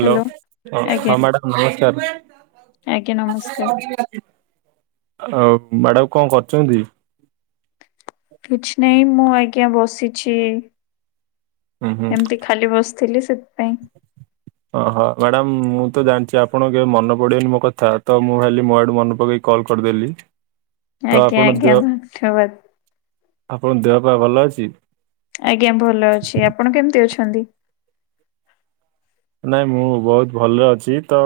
Hello. Hello ହଁ, ଆଜ୍ଞା madam ନମସ୍କାର। ଆଜ୍ଞା [unintelligible] ନମସ୍କାର ଜଗିବି ତାକୁ ଆଉ ମ୍ୟାଡମ୍ କଣ କରୁଛନ୍ତି? କିଛି ନାହିଁ ମୁଁ ଆଜ୍ଞା ବସିଛି ହୁଁ ହୁଁ ଏମିତି। ଖାଲି ବସିଥିଲି ସେଥିପାଇଁ। [inaudible] ଓହୋ ମ୍ୟାଡ଼ାମ୍ ମୁଁ ତ ଜାଣିଛି ଆପଣ କେବେ ମନ ପଡିବନି ମୋ କଥା ତ ମୁଁ ଭାବିଲି ମୋ ଆଡୁ ମନେ ପକେଇକି କଲ୍ କରିଦେଲି। ତ ଆଜ୍ଞା ଆପଣଙ୍କ ଆଜ୍ଞା ଦେହ ଧନ୍ୟବାଦ। ଆପଣଙ୍କ ଦେହ ପାଇଁ ଭଲ ଅଛି? ଆଜ୍ଞା ଭଲ ଅଛି ଆପଣ କେମିତି ଅଛନ୍ତି? ନାଇଁ ମୁଁ ବହୁତ୍ ଭଲରେ ଅଛି ତ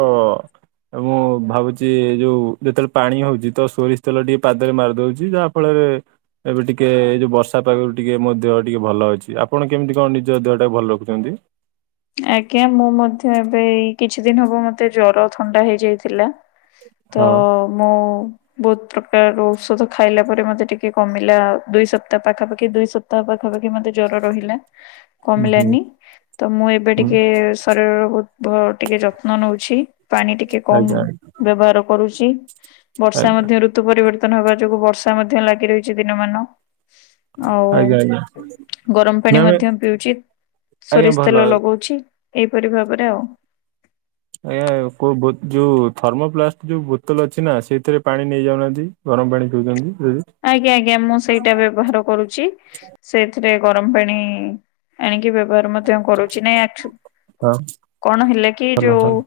ଏବଂ ମୁଁ ଭାବୁଛି ଏ ଯୋଉ ଯେତେବେଳେ ପାଣି ହଉଛି ତ ସୋରିଷ ତେଲ ଟିକେ ପାଦରେ ମାରିଦଉଛି ଯାହା ଫଳରେ ଏବେ ଟିକେ ଏଇ ଯୋଉ ବର୍ଷା ପାାଗରୁ ଟିକେ ମୋ ଦେହ ଟିକେ ଭଲ ଅଛି ଆପଣ କେମିତି କଣ ନିଜ ଦେହଟାକୁ ଭଲ ରଖୁଛନ୍ତି? ଆଜ୍ଞା ମୁଁ ମଧ୍ୟ ଏବେ ଏଇ କିଛି ଦିନ ହବ ମତେ ଜର, ଥଣ୍ଡା ହେଇଯାଇଥିଲା ତ ହଁ ମୁଁ ବହୁତ୍ ପ୍ରକାର ଔଷଧ ଖାଇଲା ପରେ ମତେ ଟିକେ କମିଲା ଦୁଇ ସପ୍ତାହ ପାଖାପାଖି ଦୁଇ ସ ସପ୍ତାହ ପାଖାପାଖି ମତେ ଜର ରହିଲା ହୁଁ କମିଲାନି ତ ମୁଁ ଏବେ ହୁଁ ଟିକେ ଶରୀରର ବହୁତ୍ ବ ଟିକେ ଯତ୍ନ ନଉଛି ପାଣି ଟିକେ ଟିକେ କମ୍ ଆଜ୍ଞା ବ୍ୟବହାର କରୁଛି ବର୍ଷା ଆଜ୍ଞା ମଧ୍ୟରୁ ଋତୁ ପରିବର୍ତନ ହେବା ଯୋଗୁଁ ବର୍ଷା ମଧ୍ୟ ଲାଗି ରହିଛି ଦିନ ମାନ। ଆଉ ଆଜ୍ଞା ଆଜ୍ଞା। ଗରମ ପାଣି ମ୍ୟାମ ମଧ୍ୟ ପିଉଛି, ଆଜ୍ଞା ସୋରିଷ ଭଲ ତେଲ ଲଗଉଛି। ଛି ଏଇପରି ଭାବରେ ଆଉ। ଆଜ୍ଞା। କୋଉ ବୋ ଥର୍ମୋପ୍ଲାଷ୍ଟ ଯୋଉ ବୋତଲ ଅଛି ନା ସେଇଥିରେ ପାଣି ନେଇ ଯାଉନାହାନ୍ତି। ଗରମ ପାଣି ପିଉଛନ୍ତି ଯଦି। ଆଜ୍ଞା, ଆଜ୍ଞା, ମୁଁ ସେଇଟା ବ୍ୟବହାର କରୁଛି। ସେଇଥିରେ ଗରମ ପାଣି ଆଣିକି ବ୍ୟବହାର ମଧ୍ୟ କରୁଛି। ନାଇଁ ଆଛୁ ହଁ କଣ ହେଲା କି ଭଲ ଭଲ। ଯୋଉ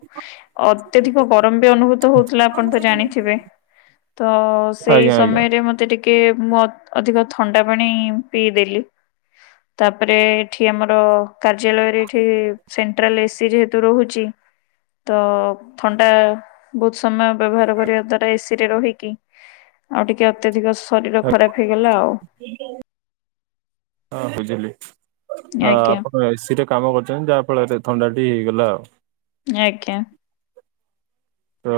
ଅତ୍ୟଧିକ ଗରମ ବି ଅନୁଭୂତ ହଉଥିଲା ଆପଣ ତ ଜାଣିଥିବେ। ତ ସେଇ ଆଜ୍ଞା ଆଜ୍ଞା ଆଜ୍ଞା, ସମୟରେ ମ ମତେ ଟିକେ, ମୁଁ ଅଧିକ ଥଣ୍ଡା ପାଣି ପିଇଦେଲି। ତାପରେ ଏଠି ଆମର କାର୍ଯ୍ୟାଳୟରେ ଏଠି ସେଣ୍ଟ୍ରାଲ ଏସି ଯେହେତୁ ରହୁଛି। ତ ଥଣ୍ଡା ବହୁତ ସମୟ ବ୍ୟବହାର କରିବା ଦ୍ଵାରା ଏସି ରେ ରହିକି, ଆଉ ଟିକେ ଅତ୍ୟଧିକ ଶରୀର ଖରାପ ହେଇଗଲା ଆଉ। ହଁ ବୁଝିଲି। ହଁ ଆଜ୍ଞା ଆପଣ ଏସିରେ କାମ କରିୁଛନ୍ତି ଯାହା ଫଳରେ ଥଣ୍ଡା ଟି ହେଇଗଲା ଆଉ। ଆଜ୍ଞା। ତ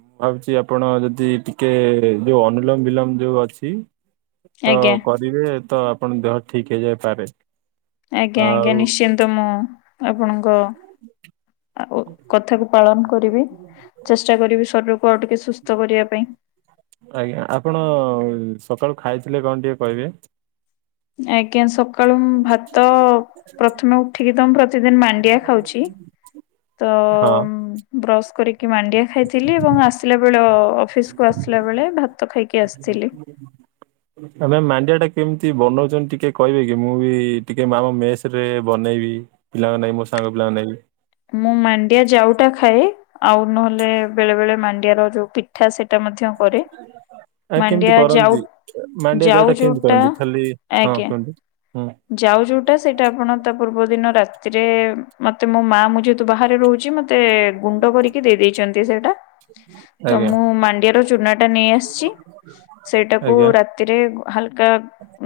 ମୁଁ ଭାବୁଛି ଆପଣ ଯଦି ଟିକେ, ଯୋଉ ଅନୁଲୋମ ବିଲମ ଯୋଉ ଅଛି। ତ ଆଜ୍ଞା କରିବେ ତ ଆପଣ ଦେହ ଠିକ ହେଇଯାଇପାରେ। ଆଜ୍ଞା ଆଜ୍ଞା। ଆଉ ନିଶ୍ଚିନ୍ତ ମୁଁ ଆପଣଙ୍କ ଆଉ କଥାକୁ ପାଳନ କରିବି। ଚେଷ୍ଟା କରିବି ଶରୀରକୁ ଆଉ ଟିକେ ସୁସ୍ଥ କରିବା ପାଇଁ। ଆଜ୍ଞା, ଆପଣ ସକାଳୁ ଖାଇଥିଲେ କଣ ଟିକେ କହିବେ? ଆଜ୍ଞା। ସକ ସକାଳୁ ଭାତ, ପ୍ରଥମେ ଉଠିକି ତ ମୁଁ ପ୍ରତିଦିନ ମାଣ୍ଡିଆ ଖାଉଛି। ତ ହଁ। ବ୍ରସ୍ କରିକି ମାଣ୍ଡିଆ ଖାଇଥିଲି ଏବଂ ଆସିଲା ବେଳେ ଅଫିସକୁୁ ଆସିଲା ବେଳେ ଭାତ ଖାଇକି ଆସିି ହ ଆମେ ମାଣ୍ଡିଆ ଟା କେମିତି ବନଉଛନ୍ତି ଟିକେ କହିବେ କି? ମୁଁ ବି ଟିକେ ଆମ ମେସରେ ବନେଇବି। ପିଲଙ୍ଗ ନାଗି, ମୋ ସଙ୍ଗ ପିଲାଙ୍କ ନାଗି। ମୁଁ ମାଣ୍ଡିଆ ଯାଉଟା ଖାଏ। ଆଉ ନହେଲେ ବେଳେ ବେଳେ ମାଣ୍ଡିଆର ଯୋଉ ପିଠା ସେଟା ମଧ୍ୟ କରେ। ଆ କେମିତି ମାଣ୍ଡିଆ ଯାଉ କରନ୍ତି? ମାଣ୍ଡିଆ ଯାଉ ଜାଉ ଟା କେମିତି ଯୋଉଟା କରନ୍ତି? ଖାଲି ହଁ ଆଜ୍ଞା। କୁହନ୍ତୁ, ହୁଁ ଯାଉ ଯୋଉଟା, ସେଇଟା ଆପଣ ତା ପୂର୍ବ ଦିନ ରାତିରେ ମତେ ମୋ ମା ମୁଁ ଯେହେତୁ ବାହାରେ ରହୁଛି, ମତେ ମତେ ଗୁଣ୍ଡ କରିକି ଦେଇ ଦେଇେଇଛନ୍ତି ସେଇଟା। ତ ଆଜ୍ଞା ମୁଁ ମାଣ୍ଡିଆର ଚୁନା ଟା ନେଇ ଆସିଛି। ସେଇଟାକୁ ଆଜ୍ଞା। ରା ତିରେ ହାଲକା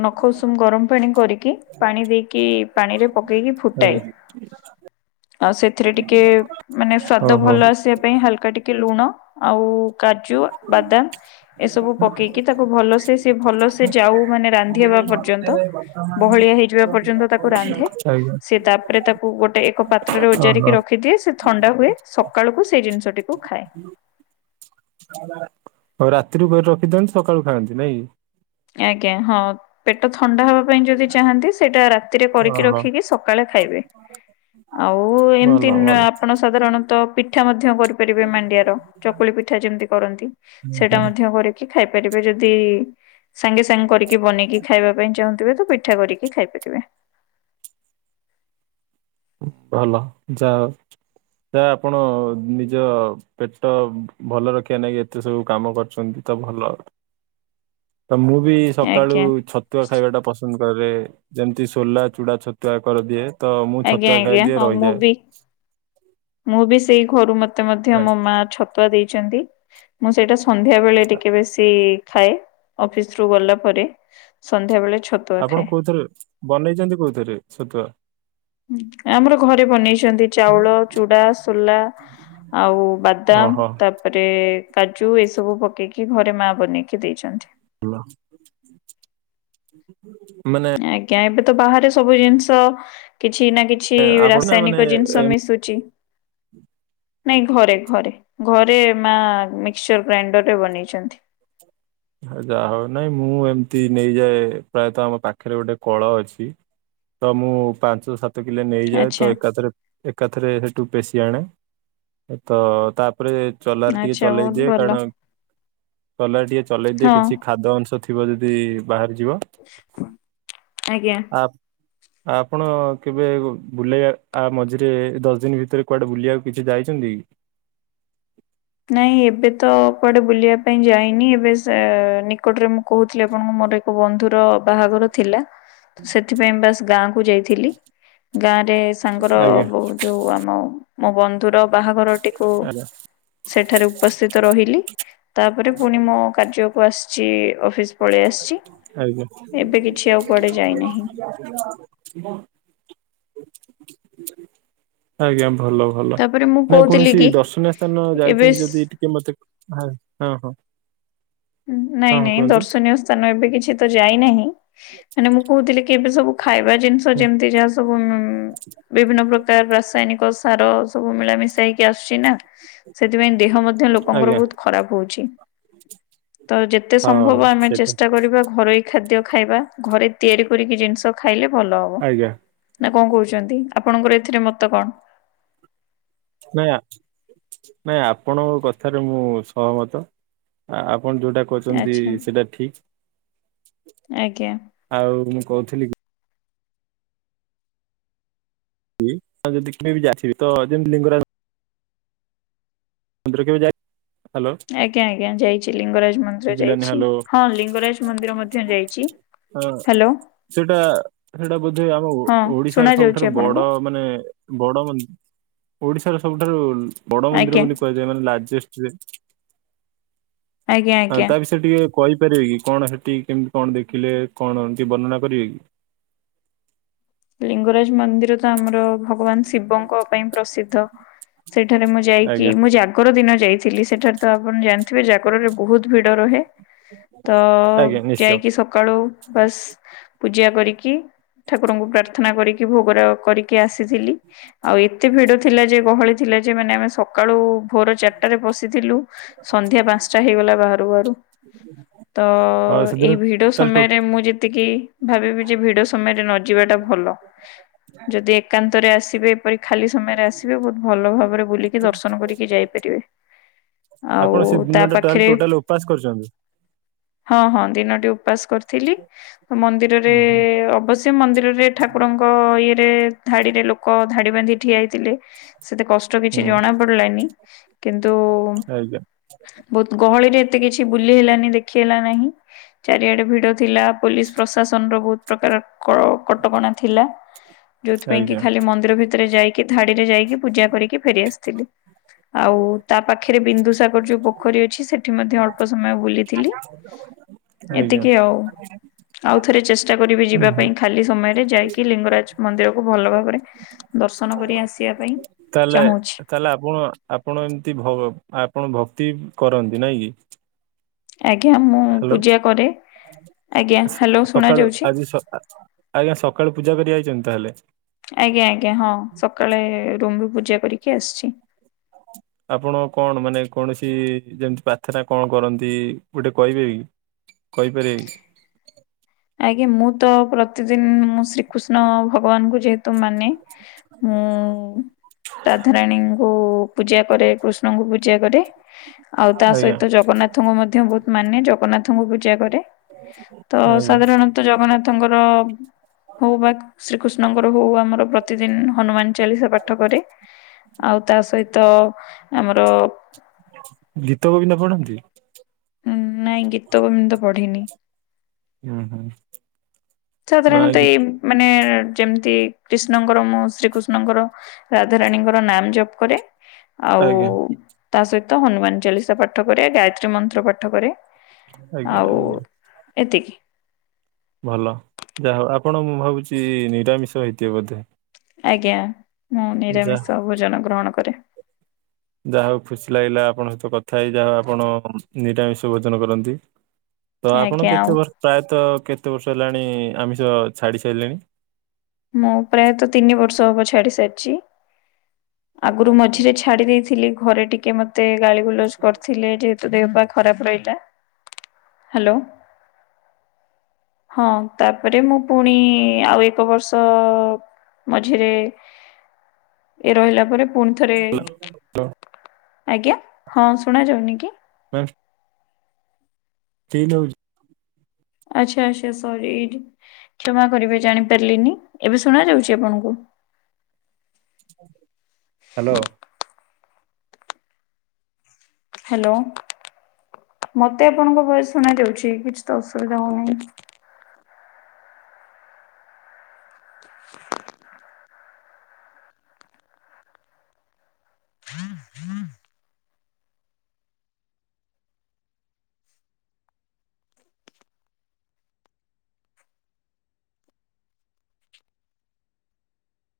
ନଖ ଉଷୁମ ଗରମ ପାଣି କରିକି, ପାଣି ଦେଇକି ପାଣିରେ ପକେଇକି ଫୁଟାଏ। ଆଜ୍ଞା ଆଉ ସେଥିରେ ଟିକେ ମାନେ ସ୍ଵାଦ ଓହୋ ଭଲ ଆସିବା ପାଇଁ ହାଲକା ଟିକେ ଲୁଣ, ଆଉ କାଜୁ, ବାଦାମ, ଏସବୁ ପକେଇକି ତାକୁ ଭଲସେ ସିଏ ଭଲ ସେେ ଯାଉ ମାନେ ରାନ୍ଧି ହେବା ପର୍ଯ୍ୟନ୍ତ ବହଳିଆ ହେଇଯିବା ପର୍ଯ୍ୟନ୍ତ ତାକୁ ରାନ୍ଧେ। ଆଜ୍ଞା ସେ ତାପରେ ତାକୁ ଗୋଟେ ଏକ ପାତ୍ରରେ ଓହୋ ଉଜାରିକି ରଖ ରଖିଦିଏ। ସେ ଥଣ୍ଡା ହୁଏ। ସକାଳକୁ ସେଇ ଜିନିଷଟିକୁ ଖାଏ। ହଁ ହଉ ରାତିରୁ ରଖିଦିଅନ୍ତି ସକାଳୁ ଖାଆନ୍ତି। ନାଇଁ? ଆଜ୍ଞା, ହଁ ପେଟ ଥଣ୍ଡା ହବା ପାଇଁ ଯଦି ଚାହାନ୍ତି ସେଇଟା ରା ରାତିରେ କରିକି ଓହୋ ରଖିକି ସକାଳେ ଖାଇବେ। ଆଉ ଭଲ ଏମିତି ନ ଭଲ ଆପଣ ସାଧାରଣତଃ ପି ପିଠା ମଧ୍ୟ କରିପାରିବେ ମାଣ୍ଡିଆର। ଚକୁଳି ପିଠା ଯେମିତି କରନ୍ତି। ହୁଁ ସେଟା ହୁଁ ମଧ୍ୟ କରି କି ଖାଇପାରିବେ ଯଦି ସାଙ୍ଗେ ସାଙ୍ଗେ କରିକି ବନେଇକି ଖାଇବା ପାଇଁ ଚାହୁଁଥିବେ ତ ପିଠା କରିକି ବି ଖାଇପାରିବେ। ଭଲ। ଯାହା ହଉ ତ ଆପଣ ନିଜ ପେଟ ଭଲ ରଖିବା ନାଗି ଏତେ ସବୁ କାମ କରୁଛନ୍ତି ତ ଭଲ। ତ ମୁଁ ବି ସକାଳୁ ଆଜ୍ଞା। ଛତୁଆ ଖାଇବା ଟା ପସନ୍ଦ କରେ ଯେମିତି ସୋଲା ଚୁଡ଼ା ଛତୁଆ କରିଦିଏ। ତ ମୁଁ ଆଜ୍ଞା ଛତୁଆ ଖାଇ ଆଜ୍ଞା ଦିଏ ହଁ ମୁଁ ରହିଯାଏ। ବି ମୁଁ ବି ସେଇ ଘରୁ ମତେ ମଧ୍ୟ ମୋ ମା ଛତୁଆ ଦେଇଛନ୍ତି। ମୁଁ ସେଇଟା ସନ୍ଧ୍ୟା ବେଳେ ଟିକେ ବେଶୀ ଖାଏ। ଅଫିସ ରୁ ଗଲା ପରେ ସନ୍ଧ୍ୟାବେଳେ ଛତ ଆପଣ କୋଉଥିରେ ବନେଇଛନ୍ତି କୋଉଥିରେ ଛତୁଆ? ଆମର ଘରେ ବନେଇଛନ୍ତି ଚାଉଳ ଚୁଡ଼ା ସୋଲା ଆଉ ବାଦାମ ଓହୋ ତା ତାପରେ କାଜୁ ଏ ସବୁ ପକେଇକି ଘରେ ମା ବନେଇକି ଦେଇଛନ୍ତି। ଲ ମାନେ ଆଜ୍ଞା ଏବେ ତ ବାହାରେ ସବୁ ଜିନିଷ କିଛି ନା କିଛି କିଛି ଆପଣ ନା ମାନେ ରାସାୟନିକ ଜିନିଷ ଏମ ମିଶୁଛି। ନାଇଁ ଘରେ ଘରେ ଘରେ ମା ମିକ୍ସଚର ଗ୍ରାଇଣ୍ଡରରେ ବନେଇଛନ୍ତି। ଯାହା ହଉ ନାଇଁ ମୁଁ ଏମିତି ନେଇଯାଏ ପ୍ରାୟତଃ ଆମ ପାଖରେ ଗୋଟେ କଳ ଅଛି। ତ ମୁଁ ପାଞ୍ଚ ସାତ କିଲୋ ନେଇଯାଏ ଆଚ୍ଛା ତ ଏକାଥରେ ଏକାଥରେ ସେଠୁ ପେଶି ଆଣେ ତ ତାପରେ ଚଲାର ଟିକେ ଆଚ୍ଛା ବହୁତ ଚଲେଇଦିଏ ଭଲ କାରଣ ଚଲାର ଟିକେ ଚଳେଇ ଦିଏ ହଁ କିଛି ଖାଦ୍ୟ ଅଂଶ ଥିବ ଯଦି ବାହାରି ଯିବ। ଆଜ୍ଞା। ଆପ ଆପଣ କେବେ ବୁଲେଇବା ଆ ମଝିରେ ଦଶ ଦିନ ଭିତରେ କୁଆଡେ ବୁଲିବାକୁ କିଛି ଯାଇଛନ୍ତି? ନାଇଁ ଏବେ ତ କୁଆଡେ ବୁଲିବା ପାଇଁ ଯାଇନି ଏବେ ସେ ନିକଟରେ ମୁଁ କହୁଥିଲି ଆପଣଙ୍କ ମୋର ଏକ ବନ୍ଧୁର ବାହାଘର ଥିଲା। ସେଥିପାଇଁ ବାସ ଗାଁ କୁ ଯାଇଥିଲି। ଗାଁ ରେ ସାଙ୍ଗର ଆଜ୍ଞା ଯୋଉ ଆମ ମୋ ବନ୍ଧୁର ବାହାଘରଟିକୁ ଆଜ୍ଞା ସେଠାରେ ଉପସ୍ଥିତ ରହିଲି ତାପରେ ପୁଣି ମୋ କାର୍ଯ୍ୟକୁ ଆସିଛି ଅଫିସ ପଳେଇ ଆସିଛି। ଆଜ୍ଞା। ଆଜ୍ଞା ଏବେ କିଛି ଆଉ କୁଆଡେ ଯାଇନାହିଁ ଭଲ। ଭଲ ତାପରେ ମୁଁ ନାଇଁ କହୁଥିଲି କୌଣସି କି ଦର୍ଶନୀୟ ସ୍ଥାନ ଏବେ ଯାଇଛନ୍ତି ସ୍- ଯଦି ଟିକେ ମତେ ହଁ ହଁ? ନାଇଁ ହଁ ନାଇଁ କୁହନ୍ତୁ ଦର୍ଶନୀୟ ସ୍ଥାନ ଏବେ କିଛି ତ ଯାଇନାହିଁ ମାନେ ମୁଁ କହୁଥିଲି ଏବେ ସବୁ ଖାଇବା ଜିନିଷ ହୁଁ ଯେମିତି ଯାହା ସବୁ ବିଭିନ୍ନ ପ୍ରକାର ରାସାୟନିକ ସାର ସବୁ ମିଳାମିଶା ହେଇକି ଆସୁଛି ନା ସେଥିପାଇଁ ଦେହ ମଧ୍ୟ ଲୋକଙ୍କର ଆଜ୍ଞା ବହୁତ ଖରାପ ହଉଛି। ତ ଯେତେ ସମ୍ଭବ ହଁ ଆମେ ସେଇଟା ଚେଷ୍ଟା କରିବା ଘରୋଇ ଖାଦ୍ୟ ଖାଇବା ଘରେ ତିଆରି କରିକି ଜିନିଷ ଖାଇଲେ ଭଲ ହବ ଆଜ୍ଞା ନା କଣ କହୁଛନ୍ତି ଆପଣଙ୍କର ଏଥିରେ ମତ କଣ?? ନାଇଁଆ ନାଇଁ ଆପଣଙ୍କ କଥାରେ ମୁଁ ସହମତ ଆପଣ ଯୋଉଟା କରଛନ୍ତି ଆଚ୍ଛା ସେଟା ଠିକ। ଆଜ୍ଞା। ଆଉ ମୁଁ କହୁଥିଲି କି ଯଦି କେବେ ବି ଯାଥିବି ତ ଯେମିତି ଲିଙ୍ଗରାଜ ମନ୍ଦିର କେବେ ଯା ଆଜ୍ଞା ଆଜ୍ଞା ଯାଇଛି ଲିଙ୍ଗରାଜ ମନ୍ଦିର ଶୁଭିଲାନି ଯାଇଛି ହ୍ୟାଲୋ ହଁ ଲିଙ୍ଗରାଜ ମନ୍ଦିର ମଧ୍ୟ ଧ୍ୟ୍ୟ ଯାଇଛି। ହଁ ହ୍ୟାଲୋ। ସେଟା ସେଇଟା ବୋଧେ ଆମ ହଁ ଓଡିଶାର ଶୁଣା ଯାଉଛି ସବୁଠାରୁ ବଡ ଆପଣଙ୍କୁ ମାନେ ବଡ ମନ୍ଦିର ଓଡିଶାର ସବୁଠାରୁ ବଡ ମନ୍ଦିର ଆଜ୍ଞା ବୋଲି ଲାର୍ ଯେଷ୍ଟ୍ ରେ [unintelligible] ଆଜ୍ଞା ଆଜ୍ଞା। ସେ ଟିକେ କହିପାରିବେ କି କଣ ସେଠି କେମିତି କଣ ଦେଖିଲେ କଣ ଟିକେ ବର୍ଣ୍ଣନା କରିବେ କି? ଲିଙ୍ଗରାଜ ମନ୍ଦିର ଆମର ଭଗବାନ ଶିବଙ୍କ ପାଇଁ ପ୍ରସିଦ୍ଧ ସେଠାରେ ମୁଁ ଯାଇକି ଆଜ୍ଞା ମୁଁ ଜ ଜାଗର ଦିନ ଯାଇଥିଲି ସେଠାରେ ତ ଆପଣ ଜାଣିଥିବେ ଜାଗରରେ ବହୁତ୍ ଭିଡ ରହେ। ତ ଆଜ୍ଞା ନିଶ୍ଚୟ ଯାଇକି ସ ସକାଳୁ ବାସ୍ ପୂଜା କରିକି ଠାକୁରଙ୍କୁ ପ୍ରାର୍ଥନା କରିକି ଭୋଗ ରାଗ କର୍ କି ଆସିଥିଲି ଆଉ ଏତେ ଭିଡ ଥିଲା ଯେ ଗହଳି ଥିଲା ଯୋ ଆମେ ସ ସକାଳୁ ଭୋର ଚାରିଟାରେ ପଶିଥିଲୁ ସନ୍ଧ୍ୟା ପାଞ୍ଚଟା ହେଇଗଲା ବାହାରୁ ବାହାରୁ। ତ ଆଉ ଏଇ ସେଦିନ ଭିଡ ତାହେଲେ ଟୋ ସମୟରେ ମୁଁ ଯେ ଏତିକି ଭାବିବି ଯେ ଭିଡ ସମୟରେ ନ ଯିବାଟା ଭଲ ଯଦି ଏକାନ୍ତରେ ଆସିବେ ଏପରି ଖାଲି ସମୟରେ ଆସିବେ ବହୁତ ଭଲ ଭାବରେ ବୁଲିକି ଦର୍ଶନ କରିକି ଯାଇପାରିବେ। ଆଉ ଆପଣ ସେ ତା ଦିନଟା ପାଖରେ ଟୋଟାଲ ଅପାସ୍ କରିଛନ୍ତି? ହଁ ହଁ ଦିନଟି ଉପାସ କରିଥିଲି। ମନ୍ଦିରରେ ହୁଁ ହୁଁ ଅବଶ୍ୟ ମନ୍ଦିରରେ ଠାକୁରଙ୍କ ଇଏରେ ଧାଡିରେ ଲୋକ ଧାଡି ବାନ୍ଧି ଠିଆ ହେଇଥିଲେ ସେତେ କଷ୍ଟ କଷ୍ଟ କିଛି ହୁଁ, ଜଣା ପଡିଲାନି କିନ୍ତୁ? ଆଜ୍ଞା ବହୁତ୍ ଗହଳିରେ ଏତେ କିଛି ବୁଲି ହେଲାନି ଦେଖି ହେଲା ନାହିଁ। ଚାରିଆଡେ ଭିଡ ଥିଲା ପୋଲିସ୍ ପ୍ରଶାସନ ର ବହୁତ ପ୍ରକାର କ କଟକଣା ଥିଲା ଯୋଉଥି ପାଇଁ କି ଆଜ୍ଞା ଖାଲି ମନ୍ଦିର ଭିତରେ ଯାଇକି ଧାଡିରେ ଯାଇକି ପୂଜା କରିକି ଫେରିଆସିଲୁ। ଆଉ ତା ପାଖରେ ବିନ୍ଦୁ ସାଗ ତାର ଯୋଉ ପୋଖରୀ ଅଛି ସେଠି ମଧ୍ୟ ଅଳ୍ପ ସମୟ ବୁଲିଥିଲି। [inaudible] ଆଜ୍ଞା ଏତିକି ଆଉ, ଆଉ ଥରେ ଚେଷ୍ଟା କରିବି ଯିବା ଭଲ ପାଇଁ। ଖାଲି ସମୟରେ ଯାଇକି ଲିଙ୍ଗରାଜ୍ ମନ୍ଦିରକୁ ଭଲ ଭାବରେ ଦର୍ଶନ କରି ଆସିବା ପାଇଁ। ତାହଲେ ଚାହୁଁଛି ତାହେଲେ ଆପଣ ଆପଣ ଏମିତି ଆପଣ ଭକ୍ତି କରନ୍ତି ନାଇଁ କି? ଆଜ୍ଞା ମୁଁ ପୂଜା କରେ। ଆଜ୍ଞା ସ୍ ହ୍ୟାଲୋ ଶୁଣା ସକାଳୁ ଯାଉଛି? ଆଜି ଆଜ୍ଞା ସକାଳୁ ପୂଜା କରି ଆଇଛନ୍ତି ତାହେଲେ? ଆଜ୍ଞା ଆଜ୍ଞା ହଁ ସକାଳେ ରୁମ୍ ରୁ ପୂଜା କରିକି ଆସିଛି। ଆପଣ କଣ ମାନେ କୌଣସି ଯେମିତି ପ୍ରାର୍ଥନା କଣ କରନ୍ତି ଗୋଟେ କହିବେ କି? କହିପାରିବେ। ଆଜ୍ଞା ମୁଁ ତ ପ୍ରତିଦିନି ମୁ ଶ୍ରୀକୃଷ୍ଣ ଭଗବାନଙ୍କୁ ଯେହେତୁ ତ ମାନେ ଉଁ ଉଁ ତାଧାରାଣୀଙ୍କୁ ପୂଜା କରେ କୃଷ୍ଣଙ୍କୁ ପୂଜା କରେ ଆଉ ତା ଆଜ୍ଞା ସହିତ ଜଗନ୍ନାଥଙ୍କୁ ମଧ୍ୟ ବହୁତ୍ ମାନେ ଜଗନ୍ନାଥଙ୍କୁ ପୂଜା କରେ। ଆଜ୍ଞା। ତୁ ଜଗନ୍ନାଥଙ୍କର ହଉ ବା ଶ୍ରୀକୃଷ୍ଣଙ୍କର ହଉ ଆମର ପ୍ରତିଦିନ୍ ହନୁମାନ୍ ଚାଳିଶା ପାଠ କରେ ଆଉ ତା ସହିତ ଆମର ଗୀତ ଗୋବିନ୍ଦ ପଢ଼ନ୍ତି। ଉଁ ନାଇଁ ଗୀତ ଗୋବିନ୍ଦ ପଢେନି। ଉଁ ହୁଁ। ଆ ସାଧାରଣତଃ ଗୀତ ଏଇ ମାନେ ଯେମିତି କ୍ରୀଷ୍ଣଙ୍କର ମୁଁ ଶ୍ରୀକୃଷ୍ଣଙ୍କର ରାଧାରାଣୀଙ୍କର ନାମ୍ ଜପ କରେ। ଆଉ ଆଜ୍ଞା ତା ସହିତ ହନୁମାନ ଚାଳିଶା ପାଠ କରେ ଗାୟତ୍ରୀ ମନ୍ତ୍ର ପାଠ କରେ। ଆଜ୍ଞା ଆଉ ଆଜ୍ଞା ଏତିକି। ଭଲ ଯାହା ହଉ ଆପଣ ମୁଁ ଭାବୁଛି ନିରାମିଷ ହେଇଥିବେ ବୋଧେ। ଆଜ୍ଞା ମୁଁ ଯା ନିରାମିଷ ଭୋଜନ ଗ୍ରହଣ କରେ। ଯାହା ହଉ ଖୁସି ଲାଗିଲା ଆପଣଙ୍କ ସହିତ କଥା ହେଇ ଯାହଉ ଆପଣ ନିରାମିଷ ଭୋଜନ କରନ୍ତି। ତ ଆପଣ ଆଜ୍ଞା ଆଉ କେତେ ବ ପ୍ରାୟତଃ କେତେ ବର୍ଷ ହେଲାଣି ଆମିଷ ଛାଡି ସାଇଲେଣି। ମୁଁ ପ୍ରାୟତଃ ତିନି ବର୍ଷ ହବ ଛାଡି ସାରିଚି ଆଗରୁ ମଝିରେ ଛା ଛାଡ଼ି ଦେଇଥିଲି ଘରେ ଟିକେ ମତେ ଗାଳିଗୁଲଜ କରିଥିଲେ ଯେ ତୁ ଦେହ ପା ଖରାପ ରଇଲା ହ୍ୟାଲୋ। ହଁ ତାପରେ ମୁଁ ପୁଣି ଆଉ ଏକ ବର୍ଷ ତ ମଝିରେ ଇଏ ରହିଲା ପରେ ପୁଣି ଥରେ ହ୍ୟାଲୋ ଆଜ୍ଞା ହଁ ଶୁଣାଯାଉନି କି? ମ୍ୟାମ୍ ଷ୍ଟିଲ୍ ହଉଚି। ଆଚ୍ଛା ଆଚ୍ଛା ସରି ଏଠି କ୍ଷମା କରିବେ ଜାଣିପାରିଲିନି ଏବେ ଶୁଣା ଯାଉଛି ଆପଣଙ୍କୁ? ହ୍ୟାଲୋ। ହ୍ୟାଲୋ ମତେ ଆପଣଙ୍କ ଭୟସ ଶୁଣା ଯାଉଚି କିଛି ତ ଅସୁବିଧା ହଉ ନେଇ।